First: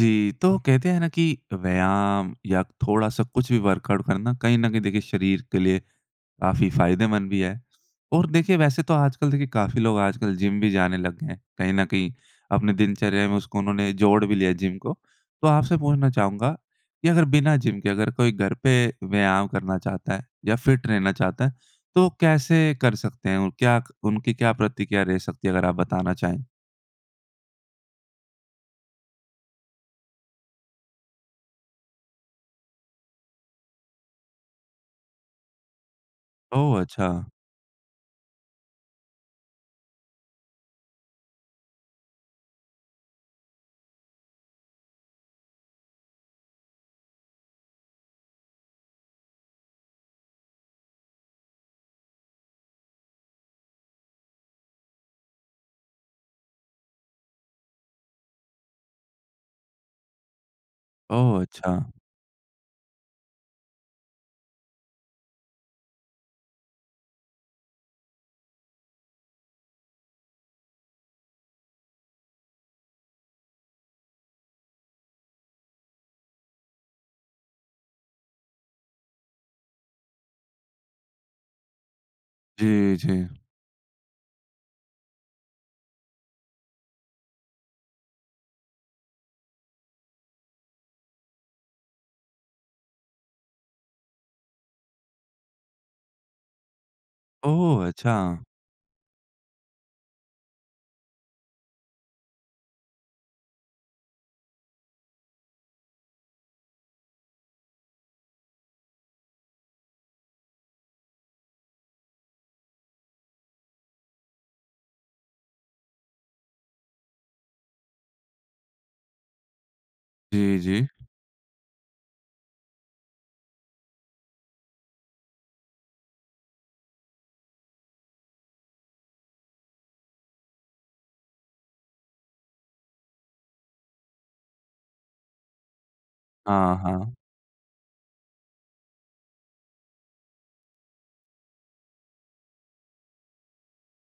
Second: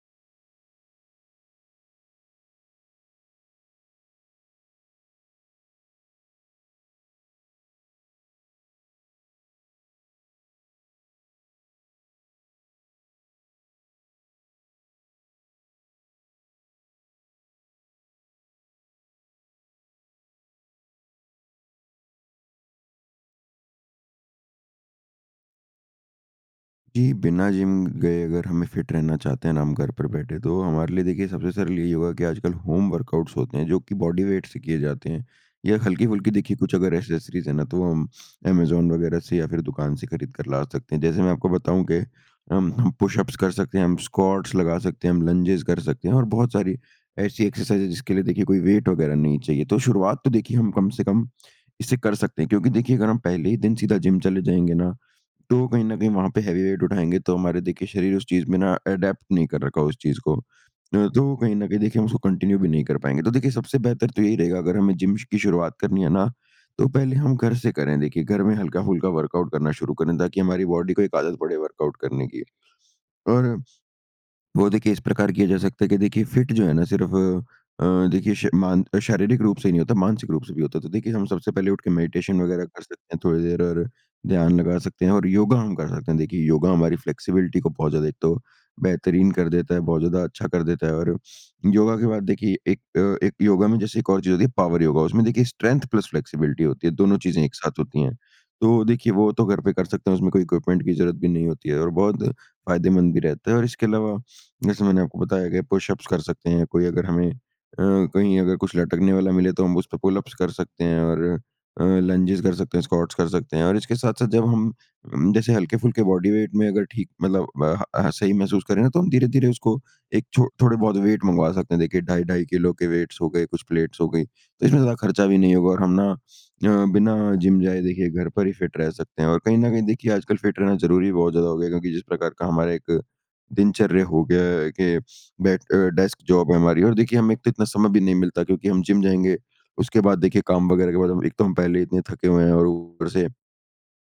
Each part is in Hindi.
जी। तो कहते हैं ना कि व्यायाम या थोड़ा-सा कुछ भी वर्कआउट करना कहीं न कहीं देखिए शरीर के लिए काफ़ी फ़ायदेमंद भी है। और देखिए वैसे तो आजकल देखिए काफ़ी लोग आजकल जिम भी जाने लग गए हैं। कहीं न कहीं अपने दिनचर्या में उसको उन्होंने जोड़ भी लिया है जिम को। तो आपसे पूछना चाहूँगा कि अगर बिना जिम के अगर कोई घर पे व्यायाम करना चाहता है या फिट रहना चाहता है तो कैसे कर सकते हैं? क्या उनकी क्या प्रतिक्रिया रह सकती है? अगर आप बताना चाहे। जी। बिना जिम गए अगर हमें फिट रहना चाहते हैं ना हम घर पर बैठे तो हमारे लिए देखिए सबसे सरल यही होगा कि आजकल होम वर्कआउट्स होते हैं जो कि बॉडी वेट से किए जाते हैं। या हल्की-फुल्की देखिए कुछ ओह! अगर अच्छा। एक्सेसरीज़ है ना तो हम ऐमाज़ॉन वगैरह से या फिर दुकान से खरीद कर ला सकते हैं। जैसे मैं आपको बताऊँ कि हम हम पुशअप्स कर सकते हैं हम स्कॉट्स लगा सकते हैं हम लंजेस कर सकते हैं। और बहुत सारी ऐसी एक्सरसाइज़ है जिसके लिए देखिए कोई वेट वगैरह नहीं चाहिए तो शुरुआत तो देखिए हम कम से कम इसे कर सकते हैं। क्योंकि देखिए अगर हम पहले ही दिन सीधा जिम चले जाएँगे ना तो कहीं न कहीं वहाँ पे हेवी वेट उठाएँगे तो हमारे देखिए शरीर उस चीज़ में ना अडैप्ट नहीं कर रखा हो उस चीज़ को। न तो ओह! कहीं न कहीं अच्छा। देखिए हम उसको कंटिन्यू भी नहीं कर पाएँगे। तो देखिए सबसे बेहतर तो यही रहेगा अगर हमें जिम की शुरुआत करनी है ना तो पहले हम घर से करें देखिए घर में हल्का-फुल्का वर्कआउट करना शुरू करें ताकि हमारी बॉडी को एक आदत पड़े वर्कआउट करने की। और, वो देखिए इस प्रकार किया जा सकता है की देखिए फिट जो है ना सिर्फ अ, देखिए समान शारीरिक रूप से ही नहीं होता, मानसिक रूप से भी होता है। तो देखिए हम सबसे पहले उठ के मेडिटेशन वगैरह कर जी, सकते हैं जी। थोड़ी देर और ध्यान लगा सकते हैं और योगा हम कर सकते हैं। देखिए योगा हमारी फ्लैक्सिबिलिटी को बहुत ज्यादा एक तो बेहतरीन कर देता है, बहुत ज़्यादा अच्छा कर देता है। और योगा के बाद देखिए एक अ, एक योगा में जैसे एक और चीज़ होती है पावर योगा। उसमें देखिए स्ट्रेंथ प्लस फ्लैक्सिबिलिटी होती है। दोनों चीज़ें एक साथ ओह! होती है अच्छा। तो देखिए वो तो घर पे कर सकते हैं उसमें कोई इक्विपमेंट की ज़रूरत भी नहीं होती है। और बहुत फ़ायदेमंद भी रहता है। और इसके अलावा जैसे मैंने आपको बताया कि पुशअप्स कर सकते हैं कोई अगर हमें अ, कहीं अगर कुछ लटकने वाला मिले तो हम उसपे पुलअप्स कर सकते हैं। और अ, लंजेस कर सकते हैं, स्कॉट्स कर सकते हैं। और इसके साथ-साथ जब हम उम, जैसे हल्के-फुल्के बॉडी वेट में अगर ठीक मतलब अ, ह, अ, सही महसूस करें न तो हम धीरे-धीरे उसको एक छो जी, थोड़े जी। बहुत वेट मँगवा सकते हैं। देखिए ढाई-ढाई किलो के वेट्स हो गए कुछ प्लेट्स हो गई तो इसमें ज़्यादा खर्चा भी नहीं होगा और हम ना अ, बिना जिम जाए देखिए घर पर ही फिट रह सकते हैं। और कहीं न कहीं देखिए आजकल फिट रहना ज़रूरी बहुत ज़्यादा हो गया है क्योंकि जिस प्रकार का हमारा एक दिनचर्या हो गया के बैठ अ, डेस्क जॉब है हाँ, हमारी। और हाँ। देखिए हमें एक तो इतना समय भी नहीं मिलता क्योंकि हम जिम जाएँगे उसके बाद देखिए काम वगैरह के बाद एक तो हम पहले इतने थके हुए हैं और ऊपर से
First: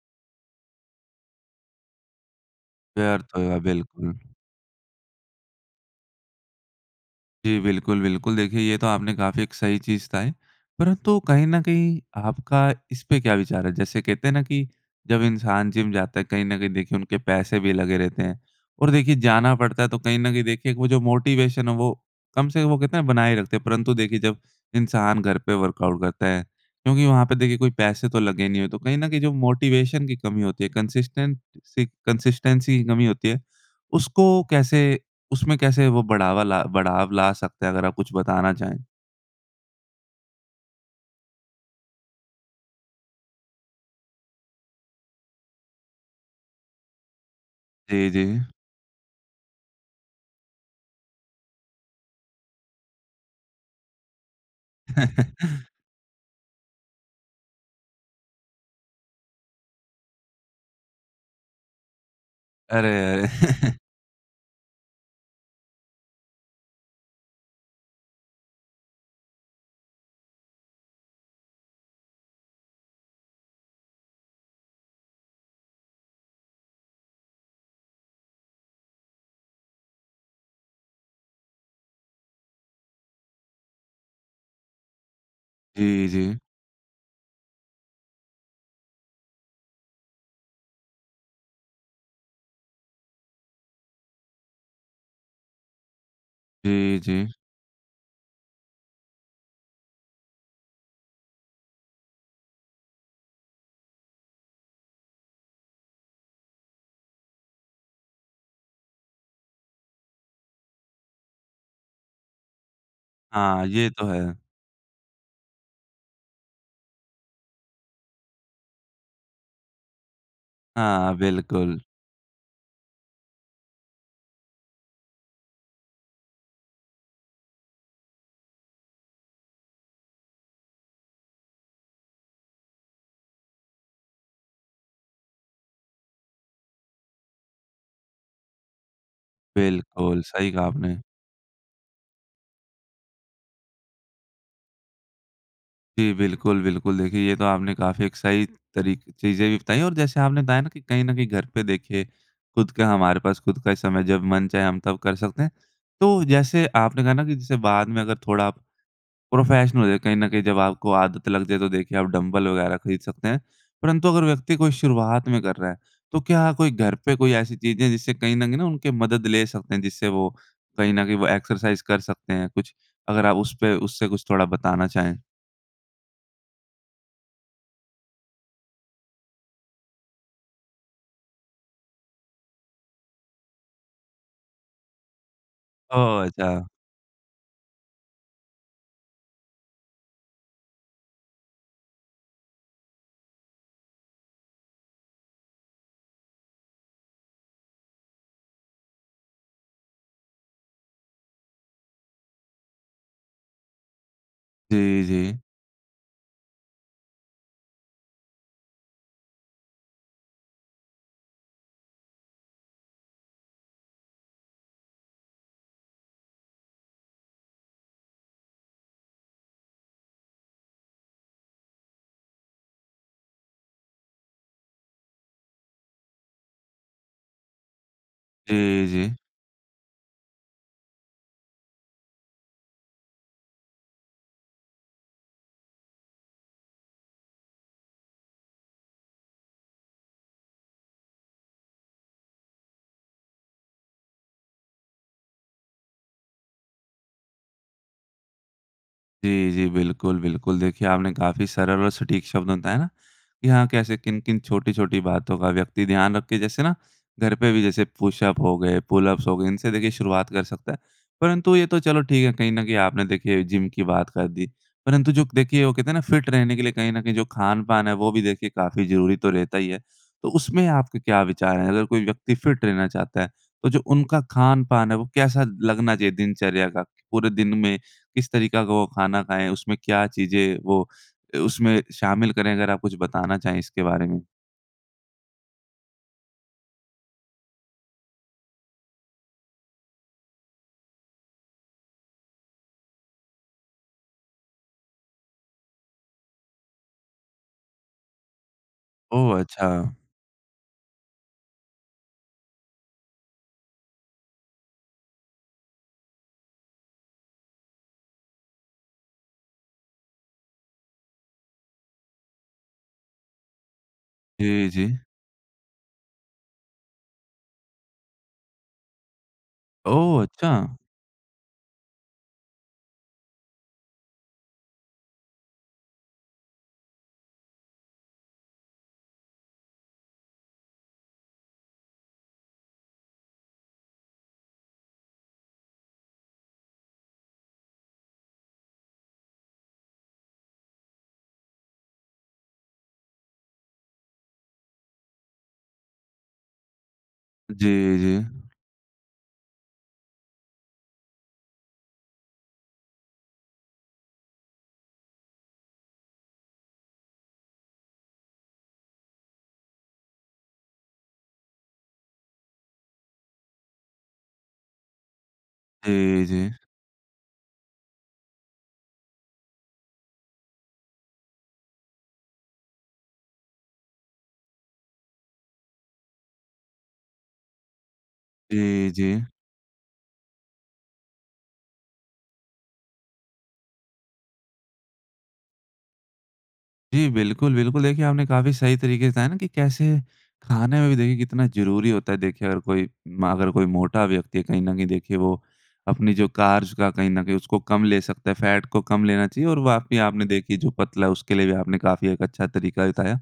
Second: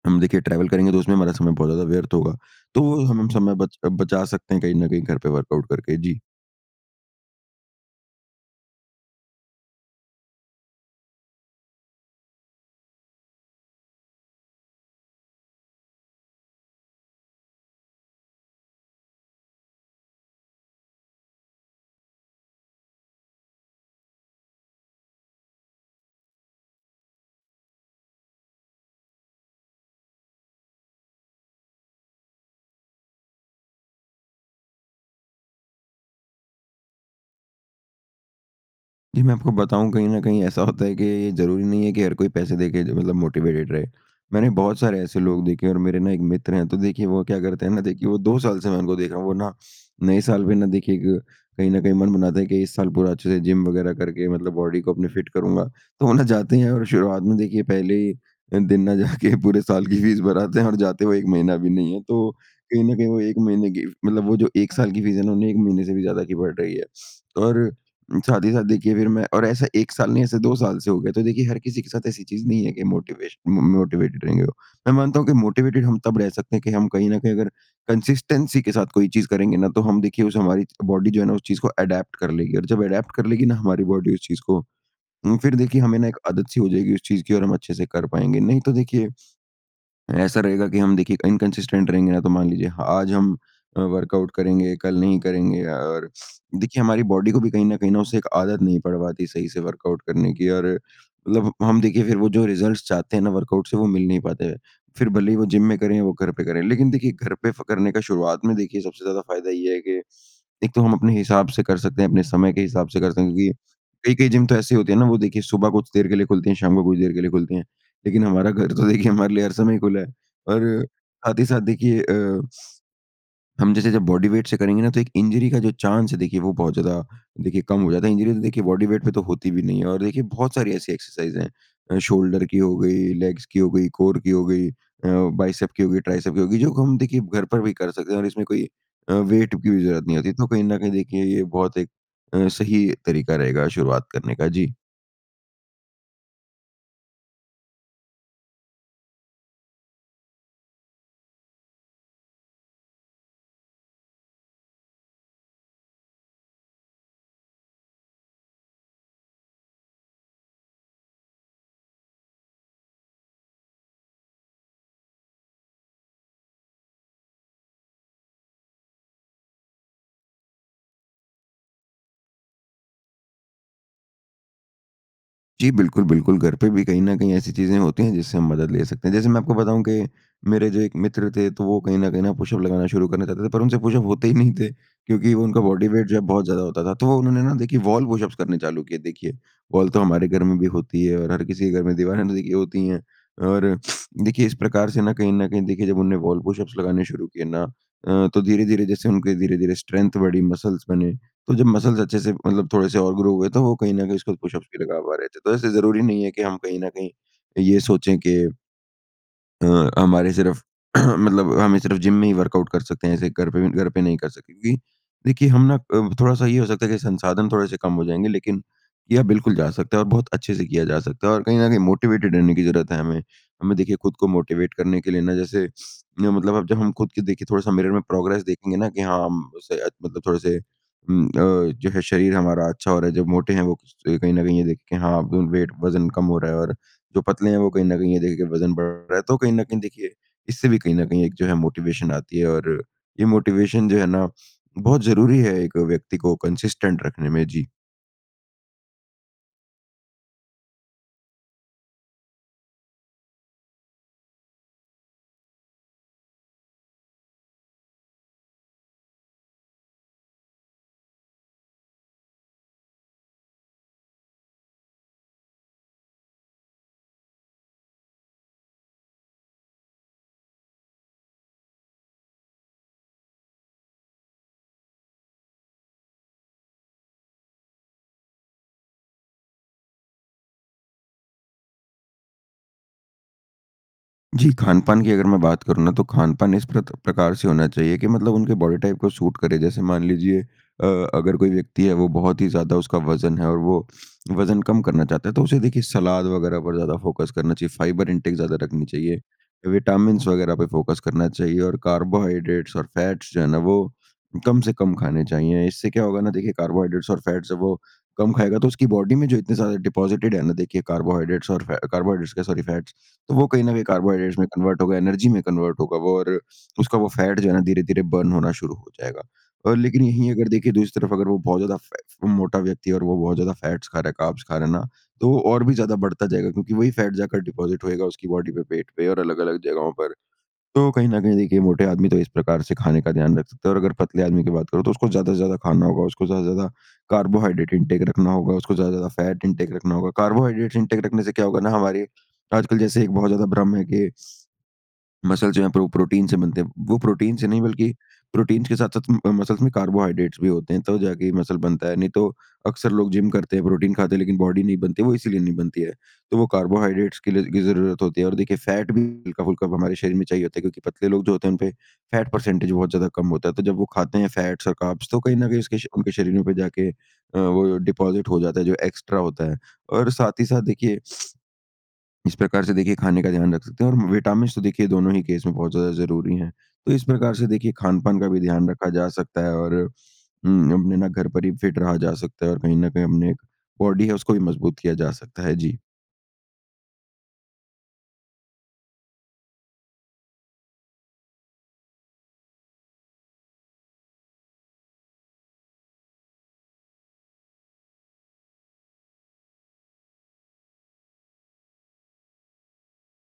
हम देखिए ट्रैवल करेंगे तो उसमें हमारा समय बहुत ज़्यादा व्यर्थ होगा। तो वो हमें व्यर्थ समय होगा बच बिल्कुल। बचा सकते हैं कहीं न कहीं घर पे वर्कआउट करके। जी। जी बिल्कुल, बिल्कुल। देखिए, ये तो आपने काफ़ी एक सही चीज़ कहा है। परंतु कहीं न कहीं आपका इसपे क्या विचार है? जैसे कहते हैं ना कि जब इंसान जिम जाता है कहीं न कहीं देखिए उनके पैसे भी लगे रहते हैं और देखिए, जाना पड़ता है तो कहीं न कहीं देखिए वो जो मोटिवेशन है वो कम से कम वो कहते है बनाए रखते हैं। परंतु देखिए, जब इंसान घर पे वर्कआउट करता है क्योंकि वहाँ पे देखिए कोई पैसे तो लगे नहीं है तो कहीं न कहीं जो मोटिवेशन की कमी होती है कंसिस्टेंट सी कंसिस्टेंसी की कमी होती है। उसको कैसे उसमें कैसे वो बढ़ावा ला बढ़ाव ला सकते है अगर आप कुछ बताना चाहें? जी, मैं आपको बताऊँ कहीं न कहीं ऐसा होता है कि ये ये ज़रूरी नहीं है कि हर कोई पैसे दे के जो मतलब मोटिवेटेड रहे। मैंने बहुत सारे ऐसे लोग देखे हैं और मेरे ना एक मित्र हैं तो देखिए वो क्या करते हैं ना जी, देखिए वो 2 जी। साल से मैं उनको देख रहा हूँ वो ना, नए साल पे ना देखिए एक, कहीं न कहीं मन बनाता है कि इस साल पूरा अच्छे से जिम वग़ैरह करके मतलब बॉडी को अपनी फिट करूँगा। तो वो ना जाते हैं और शुरुआत में देखिए, पहले ही अ, दिन ना जा के पूरे साल की फ़ीस भर आते हैं और जाते हुए 1 महीना भी नहीं है। तो कहीं अरे! न कहीं वो अरे! 1 महीने की फ़ मतलब वो जो 1 साल की फ़ीस है ना उन्हें 1 महीने से भी ज़्यादा की पड़ रही है। और साथ ही साथ देखिए फिर मैं और ऐसा 1 साल नहीं ऐसे 2 साल से हो गया। तो देखिए हर किसी के साथ ऐसी चीज़ नहीं है कि मोटिवेशन म मोटिवेटेड रहेंगे वो। मैं मानता हूँ कि मोटिवेटेड हम तब रह सकते हैं कि हम कहीं न कहीं अगर कंसिस्टेंसी के साथ कोई चीज़ करेंगे ना तो हम देखिए उससे हमारी बॉडी च जो है ना उस चीज़ को एडैप्ट कर लेगी और जब एडैप्ट कर लेगी ना हमारी बॉडी उस चीज़ को, उम, फिर देखिए हमें जी, ना एक जी। आदत-सी हो जाएगी उस चीज़ की और हम अच्छे से कर पाएँगे। नहीं तो देखिए, ऐसा रहेगा कि हम देखिए इनकंसिस्टेंट रहेंगे ना तो मान लीजिए आज हम अ, वर्कआउट करेंगे, कल नहीं करेंगे अ, और देखिए जी, हमारी जी। बॉडी को भी कहीं न कहीं न उसे एक आदत नहीं पड़ पाती सही से वर्कआउट करने की और मतलब हम देखिए फिर वो जो रिज़ल्ट्स चाहते हैं ना वर्कआउट से वो मिल नहीं पाते हैं। फिर भले ही वो जिम में करे वो घर पे करें। लेकिन देखिए, घर पे फ़ करने का शुरुआत में देखिए, सबसे ज़्यादा फ़ायदा ये है कि एक तो हम अपने हिसाब से कर सकते हैं अपने समय के हिसाब से करते हैं क्योंकि हाँ, ये तो कई-कई है। जिम तो ऐसी होती हैं ना वो देखिए सुबह कुछ देर के लिए खुलती है, शाम को कुछ देर के लिए खुलती हैं। लेकिन हमारा घर तो देखिए हमारे लिए हर समय खुला है। और हाँ, साथ ही साथ बिल्कुल। देखिए अ, हम जैसे जब बॉडी वेट से करेंगे ना तो एक इंजरी का जो चांस है देखिए वो बहुत ज़्यादा देखिए कम हो जाता है। इंजरी तो देखिए बॉडी वेट पे तो होती भी नहीं है। और देखिए बहुत सारी ऐसी एक्सरसाइज़ है। अ, शोल्डर की हो गई, लेग्स की हो गई, कोर की हो गई, अ, बाइसेप की हो गई, ट्राइसेप की हो गई। जो हम देखिए घर पर भी कर सकते हैं और इसमें कोई अ, वेट की भी ज़रूरत नहीं बिल्कुल, होती। तो सही कहीं कहा न कहीं आपने। देखिए ये बहुत एक अ, सही तरीका रहेगा शुरुआत करने का। जी। जी। बिल्कुल, बिल्कुल देखिए, ये तो आपने काफ़ी एक सही तरीके चीज़ें भी बताई और जैसे आपने बताया ना कि कहीं ना कहीं घर पे देखिए खुद के हमारे पास खुद का समय जब मन चाहे हम तब कर सकते हैं। तो जैसे आपने कहा ना कि जैसे बाद में अगर थोड़ा प्रोफ़ेशनल हो जाए, कहीं न कहीं जब आपको आदत लग जाए, तो देखिए आप डम्बल वग़ैरह खरीद सकते हैं। परंतु अगर व्यक्ति कोई शुरुआत में कर रहा है, तो क्या कोई घर पे कोई ऐसी चीजें है, जिससे कहीं ना कहीं उनके मदद ले सकते हैं, जिससे वो कहीं ना कहीं वो एक्सरसाइज़ कर सकते हैं? कुछ अगर आप उसपे उससे कुछ थोड़ा बताना चाहें? जी। बिल्कुल, बिल्कुल घर पे भी कहीं न कहीं ऐसी चीज़ें होती हैं, जिससे हम मदद ले सकते हैं। जैसे मैं आपको बताऊँ कि मेरे जो एक मित्र थे, तो वो कहीं न कहीं पुशअप लगाना शुरू करना चाहते थे, पर उनसे पुशअप होते ही नहीं थे, क्योंकि उनका बॉडी वेट जो है ओह! बहुत ज़्यादा अच्छा। होता था। तो उन्होंने ना देखिए वॉल पुशप करने चालू किए। देखिए, वॉल तो हमारे घर में भी होती है और हर किसी के घर में दीवारें तो देखिए होती ही हैं। और देखिए इस प्रकार से ना कहीं न कहीं देखिए जब उन्हें वॉल पुशअप्स लगाने शुरू किए ना अ, तो धीरे-धीरे जैसे उनके धीरे-धीरे स्ट्रेंथ बढ़ी, मसल्स बने, तो जब मसल्स अच्छे से मतलब थोड़े से और ग्रो हुए, तो वो कहीं न कहीं उसको पुशअप्स भी लगा जी, पा रहे जी। थे। तो ऐसे ज़रूरी नहीं है कि हम कहीं न कहीं ये सोचें कि अ, हमारे सिर्फ़ मतलब हमें सिर्फ़ जिम में ही वर्कआउट कर सकते हैं, ऐसे घर पे भी घर पे नहीं कर सकते, क्योंकि देखिए हम ना अ, थोड़ा सा ये हो सकता है कि संसाधन थोड़े से कम हो जाएँगे, लेकिन किया बिल्कुल जा सकता है और बहुत अच्छे से किया जा सकता है, और कहीं न कहीं मोटिवेटेड रहने की ज़रूरत है हमें। हमें देखिए खुद को मोटिवेट करने के लिए ना, जैसे मतलब अब जब हम खुद की देखिए थोड़ा-सा मिरर में प्रोग्रेस देखें जी, ना कि जी। हाँ हम उसे मतलब थोड़े से उ अ, जो है शरीर हमारा अच्छा हो रहा है, जब मोटे हैं वो कहीं न कहीं ये देखे कि हाँ वेट वज़न कम हो रहा है, और जो पतले हैं। वो कहीं न कहीं ये देख के वज़न बढ़ रहा है, तो कहीं न कहीं देखिए इससे भी कहीं न कहीं एक जो है मोटिवेशन आती है, और ये मोटिवेशन जो है ना बहुत ज़रूरी है एक व्यक्ति को कंसिस्टेंट रखने में। जी। जी, जी, बिल्कुल, बिल्कुल। देखिए, आपने काफ़ी सरल और सटीक शब्द में बताया ना कि हाँ, कैसे किन-किन छोटी-छोटी बातों का व्यक्ति ध्यान रखे। जैसे ना, घर पे भी जैसे पुशअप हो गए, पुलअप्स हो गए, इनसे देखिए शुरुआत कर सकता है। परंतु ये तो चलो, ठीक है, कहीं ना कहीं आपने देखिए जिम की बात कर दी। परंतु जो क देखिए, वो कहते है ना फिट रहने के लिए कहीं ना कहीं जो खान-पान है, वो भी देखिए काफ़ी जरूरी तो रहता ही है। तो उसमें आपके क्या विचार हैं? अगर कोई व्यक्ति फिट रहना चाहता है तो जो उनका खान-पान है, वो कैसा लगना चाहिए दिनचर्या का? पूरे दिन में किस तरीका का वो खाना खाएँ, उसमें क्या चीज़ें वो अ, उसमें शामिल करें? अगर आप कुछ बताना चाहें इसके बारे में। जी, खान-पान की अगर मैं बात करूँ ना, तो खान-पान इस प्रत प्रकार से होना चाहिए कि मतलब उनके बॉडी टाइप को सूट करे। जैसे मान लीजिए अ, अगर कोई व्यक्ति है, वो बहुत ही ज़्यादा उसका वज़न है और वो वज़न कम करना चाहता है, तो उसे देखिए सलाद वगैरह पर ज़्यादा फोकस करना चाहिए, फाइबर इंटेक ज़्यादा रखनी चाहिए। ओह! अ, अच्छा। विटामिन्स वगैरह पे फोकस करना चाहिए और कार्बोहाइड्रेट्स और फैट्स जो हैं ना वो कम से कम खाने चाहिए। इससे क्या होगा ना देखिए कार्बोहाइड्रेट्स और फैट्स जब वो कम खाएगा, तो उसकी बॉडी में जो इतने सारे डिपॉज़िटेड हैं ना, देखिए कार्बोहाइड्रेट्स और फै कार्बोहाइड्रेट्स क्या सॉरी फैट्स, तो वो कहीं ना कहीं कार्बोहाइड्रेट्स में जी, कन्वर्ट होगा, जी। एनर्जी में कन्वर्ट होगा वो और उसका वो फैट जो है ना धीरे-धीरे बर्न होना शुरू हो जाएगा। अ, लेकिन ओह! यहीं अगर देखें, अच्छा। दूसरी तरफ अगर वो बहुत ज़्यादा फै फ मोटा व्यक्ति है और वो बहुत ज़्यादा फैट्स खा रहा है, कार्ब्स खा रहा है ना, तो वो और भी ज़्यादा बढ़ता जाएगा क्योंकि वही फैट जाकर डिपॉज़िट होएगा उसकी बॉडी पे, पेट पे और अलग अलग जगहों पर। तो कहीं ना कहीं देखिए, मोटे आदमी तो इस प्रकार से खाने का ध्यान रख सकते हैं और अगर पतले आदमी की बात करूँ तो उसको ज़्यादा से ज़्यादा खाना होगा, उसको ज़्यादा से ज़्यादा कार्बोहाइड्रेट इंटेक रखना होगा, उसको ज़्यादा से ज़्यादा फैट इंटेक रखना होगा। कार्बोहाइड्रेट्स इंटेक रखने से क्या होगा ना हमारे, आजकल जैसे एक बहुत ज़्यादा भ्रम है कि मसल्स जो हैं प्रो प्रोटीन से बनते हैं। वो प्रोटीन से नहीं जी, बल्कि जी। प्रोटीन के साथ-साथ अ, मसल्स में कार्बोहाइड्रेट्स भी होते हैं तब जाके ये मसल बनता है, नहीं तो, अक्सर लोग जिम करते हैं, प्रोटीन खाते हैं, लेकिन बॉडी नहीं बनती है, वो इसीलिए नहीं बनती है। तो वो कार्बोहाइड्रेट्स के लिए की ज़रूरत होती है और देखिए, फैट भी हल्का-फुल्का हमारे शरीर में चाहिए होता है क्योंकि पतले लोग जो होते हैं, उनपे फैट परसेंटेज बहुत ज़्यादा कम होता है। तो जब वो खाते हैं फैट्स और कार्ब्स, तो कहीं ना कहीं उसके श उनके जी, शरीरों जी। पे जाके अ, वो डिपॉज़िट हो जाता है, जो एक्स्ट्रा होता है। और साथ ही साथ देखिए, इस प्रकार से देखिए खाने का ध्यान रख सकते हैं और विटामिन्स तो देखिए दोनों ही केस में बहुत ज़्यादा ज़रूरी हैं। तो इस प्रकार से देखिए, खान-पान का भी ध्यान जी, रखा जा जी। सकता है और उम, अपने ना घर पर ही फिट रहा जा सकता है और कहीं ना कहीं अपने एक बॉडी है, उसको भी मज़बूत किया जा सकता है। जी। जी, बिल्कुल, बिल्कुल। देखिए आपने काफ़ी सही तरीके से, है ना, कि कैसे खाने में भी देखिए कितना ज़रूरी होता है, देखिए अगर कोई म अगर कोई मोटा व्यक्ति है, कहीं न कहीं देखिए, वो अपनी जो कार्ब्स का कहीं न कहीं उसको कम ले सकता है, फैट को कम लेना चाहिए। और वाक़ई आपने देखिए, जो पतला है उसके लिए भी आपने काफ़ी एक अच्छा तरीका भी बताया।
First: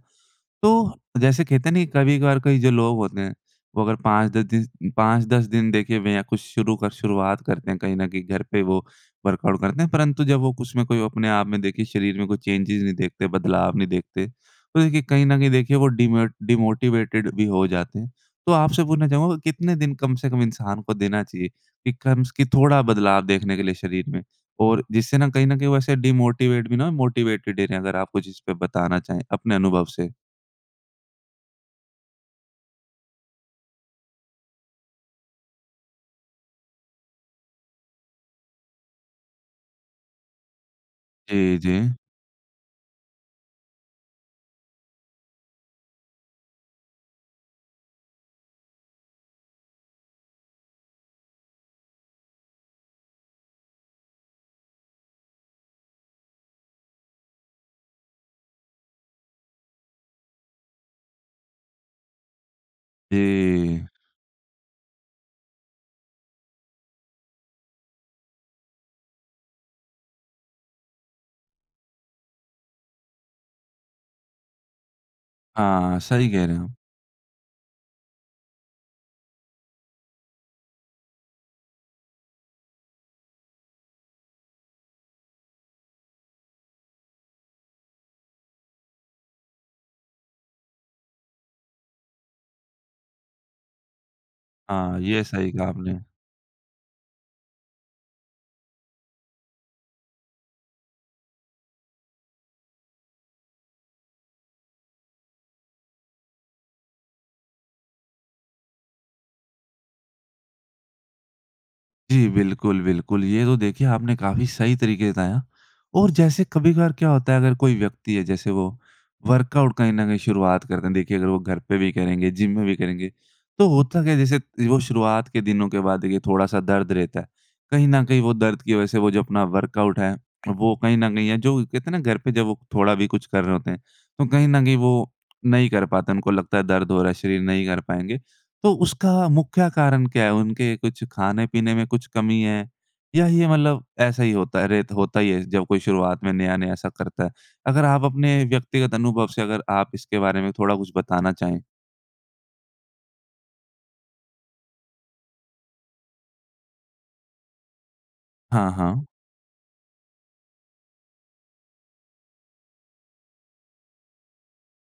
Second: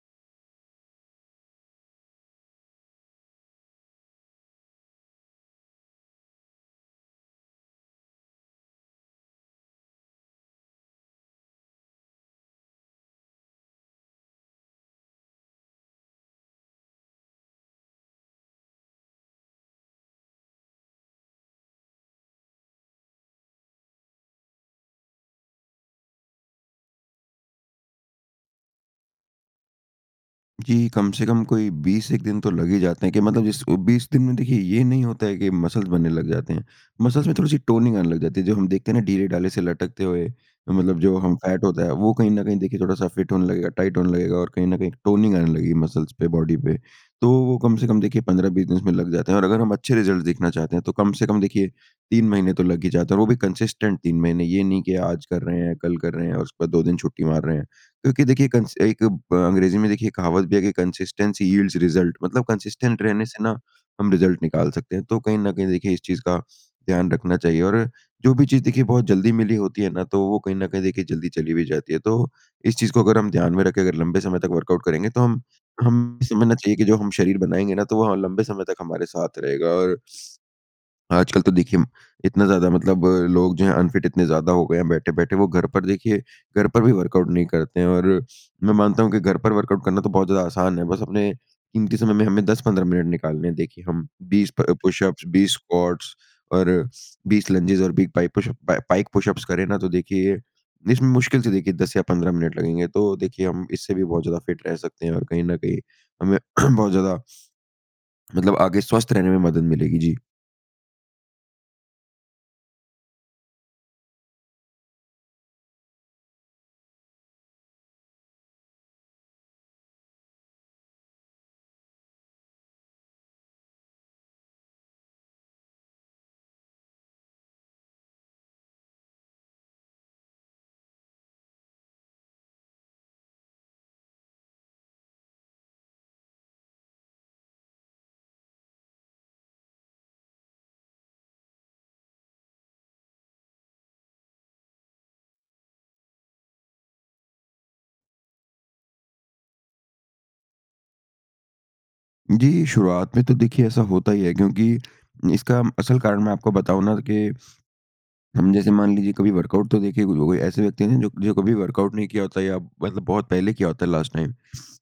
तो जैसे कहते हैं नहीं, कभी-कभार कई जो लोग होते हैं, वो अगर 5-10 दिस 5-10 दिन देखे बिना कुछ शुरू कर शुरुआत करते हैं, कहीं न कहीं घर पे वो वर्कआउट करते हैं। परंतु जब वो उसमें कोई अपने आप में देखिए शरीर में कोई चेंजेस नहीं देखते, बदलाव नहीं देखते, तो देखिए कहीं न कहीं देखिए वो डिमोट डिमोटिवेटेड भी हो जाते हैं। तो आपसे पूछना चाहूँगा कितने दिन कम से कम इंसान को देना चाहिए कि कम्स कि थोड़ा बदलाव देखने के लिए शरीर में, और जिससे ना कहीं न कहीं वैसे डिमोटिवेट भी ना मोटिवेटेड ही रहें। अगर आप कुछ इसपे बताना चाहें अपने अनुभव से। जी, कम से कम कोई 20-1 दिन तो लग ही जाते हैं, कि मतलब जिस अ, 20 दिन में देखिए ये नहीं होता है कि मसल्स बनने लग जाते हैं। मसल्स में थोड़ी-सी टोनिंग आने लग जाती है। जो हम देखते हैं ना ढीले-ढाले से लटकते हुए, मतलब जो हम जी, फैट होता जी। है, वो कहीं न कहीं देखिए थोड़ा-सा फिट होने लगेगा, टाइट होने लगेगा। और कहीं न कहीं टोनिंग आने लगी है मसल्स पे, बॉडी पे। तो वो कम से कम देखिए 15-20 दिन इसमें लग जाते हैं। और अगर हम अच्छे रिज़ल्ट देखना चाहते हैं, तो कम से कम देखिए 3 महीने तो लग ही जाते हैं और वो भी कंसिस्टेंट 3 महीने। ये नहीं कि आज कर रहे हैं, कल कर रहे हैं, और उसके बाद 2 दिन छुट्टी मार रहे हैं, क्योंकि देखिए कंस एक ब अंग्रेज़ी में देखिए कहावत भी है कि कंसिस्टेंसी यील्ड्स रिजल्ट। मतलब कंसिस्टेंट रहने से ना जी। हम रिज़ल्ट निकाल सकते हैं। तो कहीं न कहीं देखिए इस चीज़ का ध्यान रखना चाहिए। और जो भी चीज़ देखिए बहुत जल्दी मिली होती है ना, तो वो कहीं न कहीं देखिए जल्दी चली भी जाती है। तो इस चीज़ को अगर हम ध्यान में रख के अगर लंबे समय तक वर्कआउट करेंगे तो हम, हाँ। हम सही कह समझना रहे हो। चाहिए कि जो हम शरीर बनाएँगे ना तो वो ह लंबे समय तक हमारे साथ रहेगा। और आजकल तो देखिए इतना ज़्यादा मतलब लोग जो हैं अनफिट इतने ज़्यादा हो गए हैं बैठे-बैठे। वो घर पर देखिए घर पर भी वर्कआउट नहीं करते हैं, और मैं मानता हूँ कि घर पर वर्कआउट करना तो बहुत ज़्यादा आसान है, बस अपने कीमती समय में हमें 10-15 मिनट निकालने हैं। देखिए हम 20 प हाँ। ये पुशअप्स सही 20 कहा आपने। स्क्वाट्स और 20 लंजेस और 20 पाइ पुशअप पाइक पुशअप्स करें ना, तो देखिए इसमें मुश्किल से देखिए 10 या 15 मिनट लगेंगे। तो देखिए हम इससे भी बहुत ज़्यादा फ़िट रह सकते हैं, और कहीं न कहीं हमें बहुत ज़्यादा मतलब आगे स्वस्थ रहने में मदद मिलेगी। जी। जी, बिल्कुल, बिल्कुल ये तो देखिए आपने काफ़ी सही तरीके बताया और जैसे कभी-कभार क्या होता है, अगर कोई व्यक्ति है जैसे वो वर्कआउट कहीं ना कहीं शुरुआत करते हैं, देखिए अगर वो घर पे भी करेंगे, जिम में भी करेंगे। तो होता क्या है, जैसे वो शुरुआत के दिनों के बाद देखिए थोड़ा सा दर्द रहता है। कहीं न कहीं वो दर्द की वज़ह से वो जो अपना वर्कआउट है, वो कहीं न कहीं या जो कहते ना घर पर जब वो थोड़ा भी कुछ कर रहे होते हैं, तो कहीं न कहीं वो नहीं कर पाते, उनको लगता है दर्द हो रहा है, शरीर नहीं कर पाएँगे, तो उसका मुख्य कारण क्या है, उनके कुछ खाने-पीने में कुछ कमी है या ये मतलब ऐसा ही होता है, रेत होता ही है जब कोई शुरुआत में नया-नया ऐसा करता है, अगर आप अपने व्यक्तिगत अनुभव से अगर आप इसके बारे में थोड़ा कुछ बताना चाहें? जी, शुरुआत में तो देखिए ऐसा होता ही है, क्योंकि इसका असल कारण मैं आपको बताऊँ ना कि हम हाँ, जैसे मान हाँ। लीजिए कभी वर्कआउट तो देखिए [unintelligible] ऐसे व्यक्ति है जो कभी वर्कआउट नहीं किया होता या मतलब बहुत पहले किया होता है लास्ट टाइम।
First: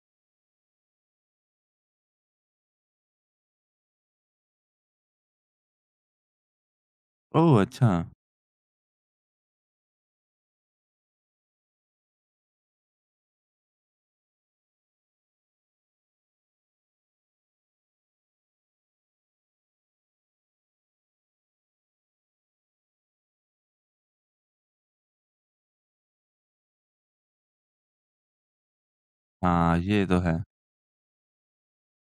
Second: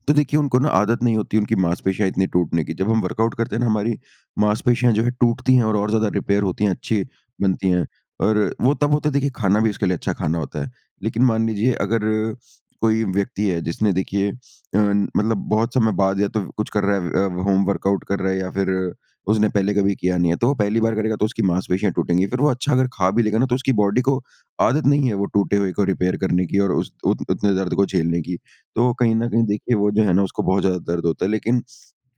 तो देखिए उनको ना आदत नहीं होती उनकी मांसपेशियाँ इतनी टूटने की। जब हम वर्कआउट करते हैं ना, हमारी मांसपेशियाँ जो है टूटती है और, और ज़्यादा रिपेयर होती है, अच्छी ओह, बनती है अच्छा। और वो तब होता है, देखिए खाना भी उसके लिए अच्छा खाना होता है। लेकिन मान लीजिए अगर कोई व्यक्ति है जिसने देखिए अ, मतलब बहुत समय बाद या तो कुछ कर रहा है अ, होम वर्कआउट कर रहा है, या फिर उसने पहले कभी किया नहीं है, तो वो पहली बार करेगा, तो उसकी मांसपेशियाँ टूटेंगी। फिर वो अच्छा अगर खा भी लेगा ना, तो उसकी बॉडी को आदत नहीं है। वो टूटे हुए को रिपेयर करने की और उस उत उतने दर्द को झेलने की। तो कहीं ना कहीं देखिए हाँ, वो जो ये है तो ना, है। उसको बहुत ज़्यादा दर्द होता है, लेकिन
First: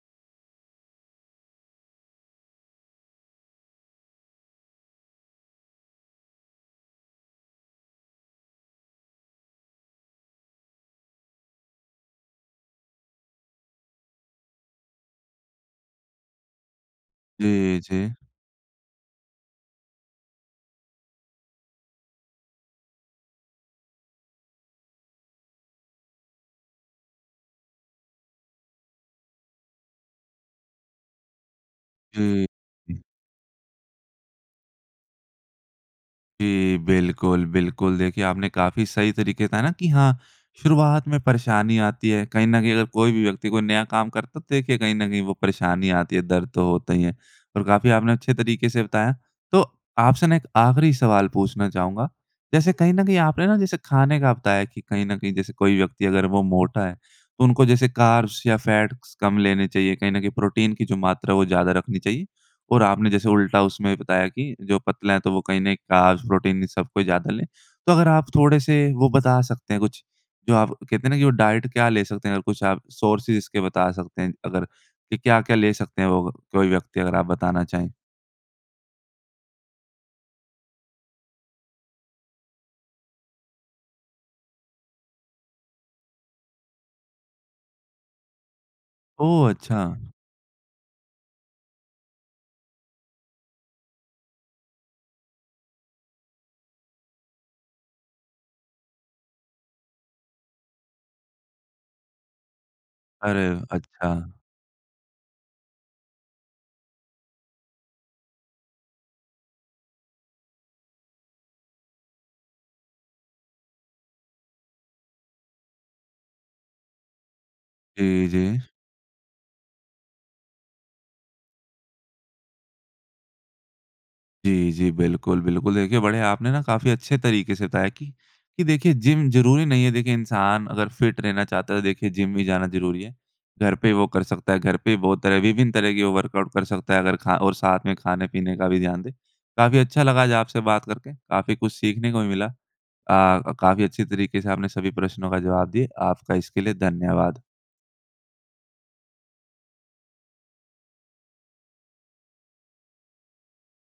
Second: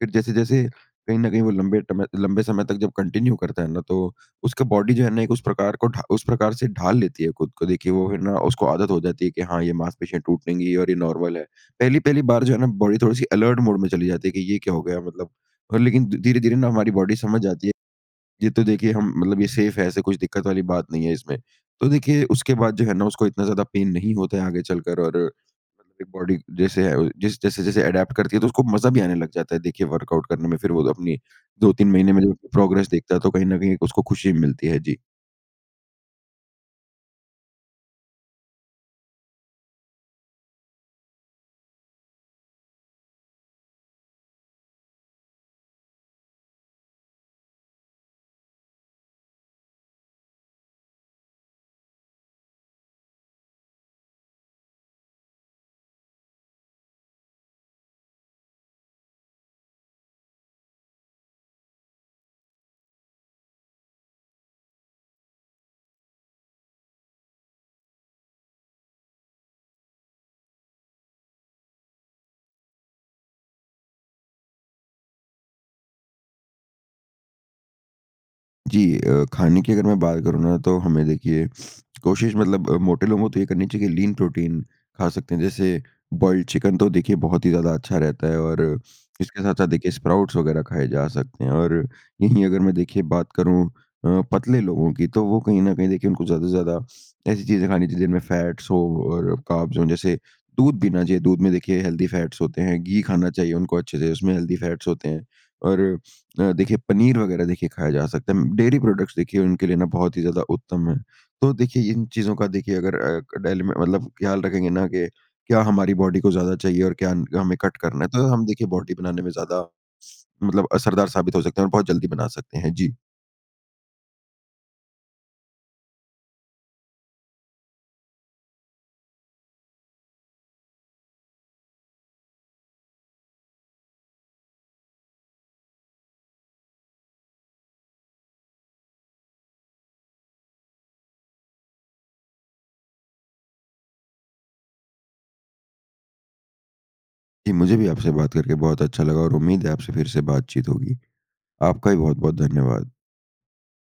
फिर जैसे-जैसे कहीं ना कहीं वो लंबे टम लंबे समय तक जब कंटिन्यू करता है ना, तो उसका बॉडी जो है ना एक उस प्रकार को ढा उस प्रकार से ढाल लेती है ख़ुद को। देखिए वो है ना, उसको आदत हो जाती है कि हाँ ये मांसपेशियाँ टूटेंगी और ये नॉर्मल है। पहली-पहली बार जो है ना, बॉडी थोड़ी सी अलर्ट मोड में चली जाती है कि ये क्या हो गया मतलब अ, लेकिन धीरे-धीरे ना हमारी बॉडी समझ जाती है। जी, जी। ये तो देखिए हम मतलब ये सेफ़ है, ऐसे कुछ दिक्कत वाली बात नहीं है इसमें। तो देखिए उसके बाद जो है ना, उसको इतना ज़्यादा पेन नहीं होता है आगे चलकर और एक बॉडी जैसे अ जैसे-जैसे अडैप्ट करती है, तो उसको मज़ा भी आने लग जाता है देखिए वर्कआउट करने में। फिर वो 2 अपनी 2-3 महीने में जी, प्रोग्रेस हुँ। देखता है, तो कहीं न कहीं उसको खुशी मिलती है। जी। जी। बिल्कुल, बिल्कुल देखिए आपने काफ़ी सही तरीके बताया ना कि हाँ शुरुआत में परेशानी आती है कहीं न कहीं अगर कोई भी व्यक्ति कोई नया काम करता तो देखिए कहीं न कहीं वो परेशानी आती है दर्द तो होता ही है। और काफ़ी आपने अच्छे तरीके से बताया तो आपसे ना एक आख़िरी सवाल पूछना चाहूँगा जैसे कहीं न कहीं आपने ना जैसे खाने का बताया कि कहीं न कहीं जैसे कोई व्यक्ति अगर वो मोटा है तो उनको जैसे कार्ब्स या फ़ैट्स कम लेने चाहिए कहीं न कहीं प्रोटीन की जो मात्रा है वो ज़्यादा रखनी चाहिए। और आपने जैसे उल्टा उसमें बताया कि जो पतला है तो वो कहीं न कार्ब्स प्रोटीन सब कोई ज़्यादा लें। तो अगर आप थोड़े से वो बता सकते हैं कुछ जो आप कहते हैं ना वो डाइट क्या ले सकते हैं? और कुछ आप सोर्सेज़ इसके बता सकते हैं अगर कि क्या-क्या ले सकते हैं वो कोई व्यक्ति अगर आप बताना चाहें? जी। अ, खाने की अगर मैं बात करूँ ना तो हमें देखिए कोशिश मतलब मोटे लोगों को तो ये करनी चाहिए कि लीन प्रोटीन खा सकते हैं जैसे बॉइल्ड चिकन तो देखिए बहुत ही ज़्यादा अच्छा रहता है और इसके ओह! साथ-साथ देखिए अच्छा। स्प्राउट्स वग़ैरह खाए जा सकते हैं। और यहीं अगर मैं देखिए बात करूँ अ, पतले लोगों की तो वो कहीं न कहीं देखिए उनको ज़्यादा से ज़्यादा ऐसी चीज़ें खानी चाहिए जिनमें फ़ैट्स हों और कार्ब्स हों जैसे दूध पीना चाहिए दूध में देखिए हेल्दी फ़ैट्स होते हैं घी खाना अरे! चाहिए उनको अच्छे से अच्छा। उसमें हेल्दी फ़ैट्स होते हैं। और अ, देखिए पनीर वग़ैरह देखिए खाया जा सकता है डेयरी प्रोडक्ट्स देखिए उनके लिए ना बहुत ही ज़्यादा उत्तम है। तो देखिए इन चीज़ों का देखिए अगर अ, क डेली में मतलब ख़याल रखेंगे ना कि क्या हमारी बॉडी को ज़्यादा चाहिए और क्या हमें कट करना है तो जी, हम देखिए जी। बॉडी बनाने में ज़्यादा मतलब असरदार साबित हो सकते हैं और बहुत जल्दी बना सकते हैं। जी। जी, जी। बिल्कुल, बिल्कुल। देखिए बड़े आपने ना काफ़ी अच्छे तरीके से बताया की कि देखिए जिम ज़रूरी नहीं है देखिए इंसान अगर फिट रहना चाहता है तो देखिए जिम भी जाना ज़रूरी है। घर पे वो कर सकता है घर पे ही बहुत तरह विभिन्न तरह की वो वर्कआउट कर सकता है अगर खा और साथ में खाने-पीने का भी ध्यान दें। काफ़ी अच्छा लगा आपसे बात करके काफ़ी कुछ सीखने को मिला अ, काफ़ी अच्छी तरीके से आपने सभी प्रश्नों का जवाब दिए। आपका इसके लिए धन्यवाद। जी। मुझे भी आपसे बात करके बहुत अच्छा लगा और उम्मीद है आपसे फिर से बातचीत होगी। आपका भी बहुत-बहुत धन्यवाद।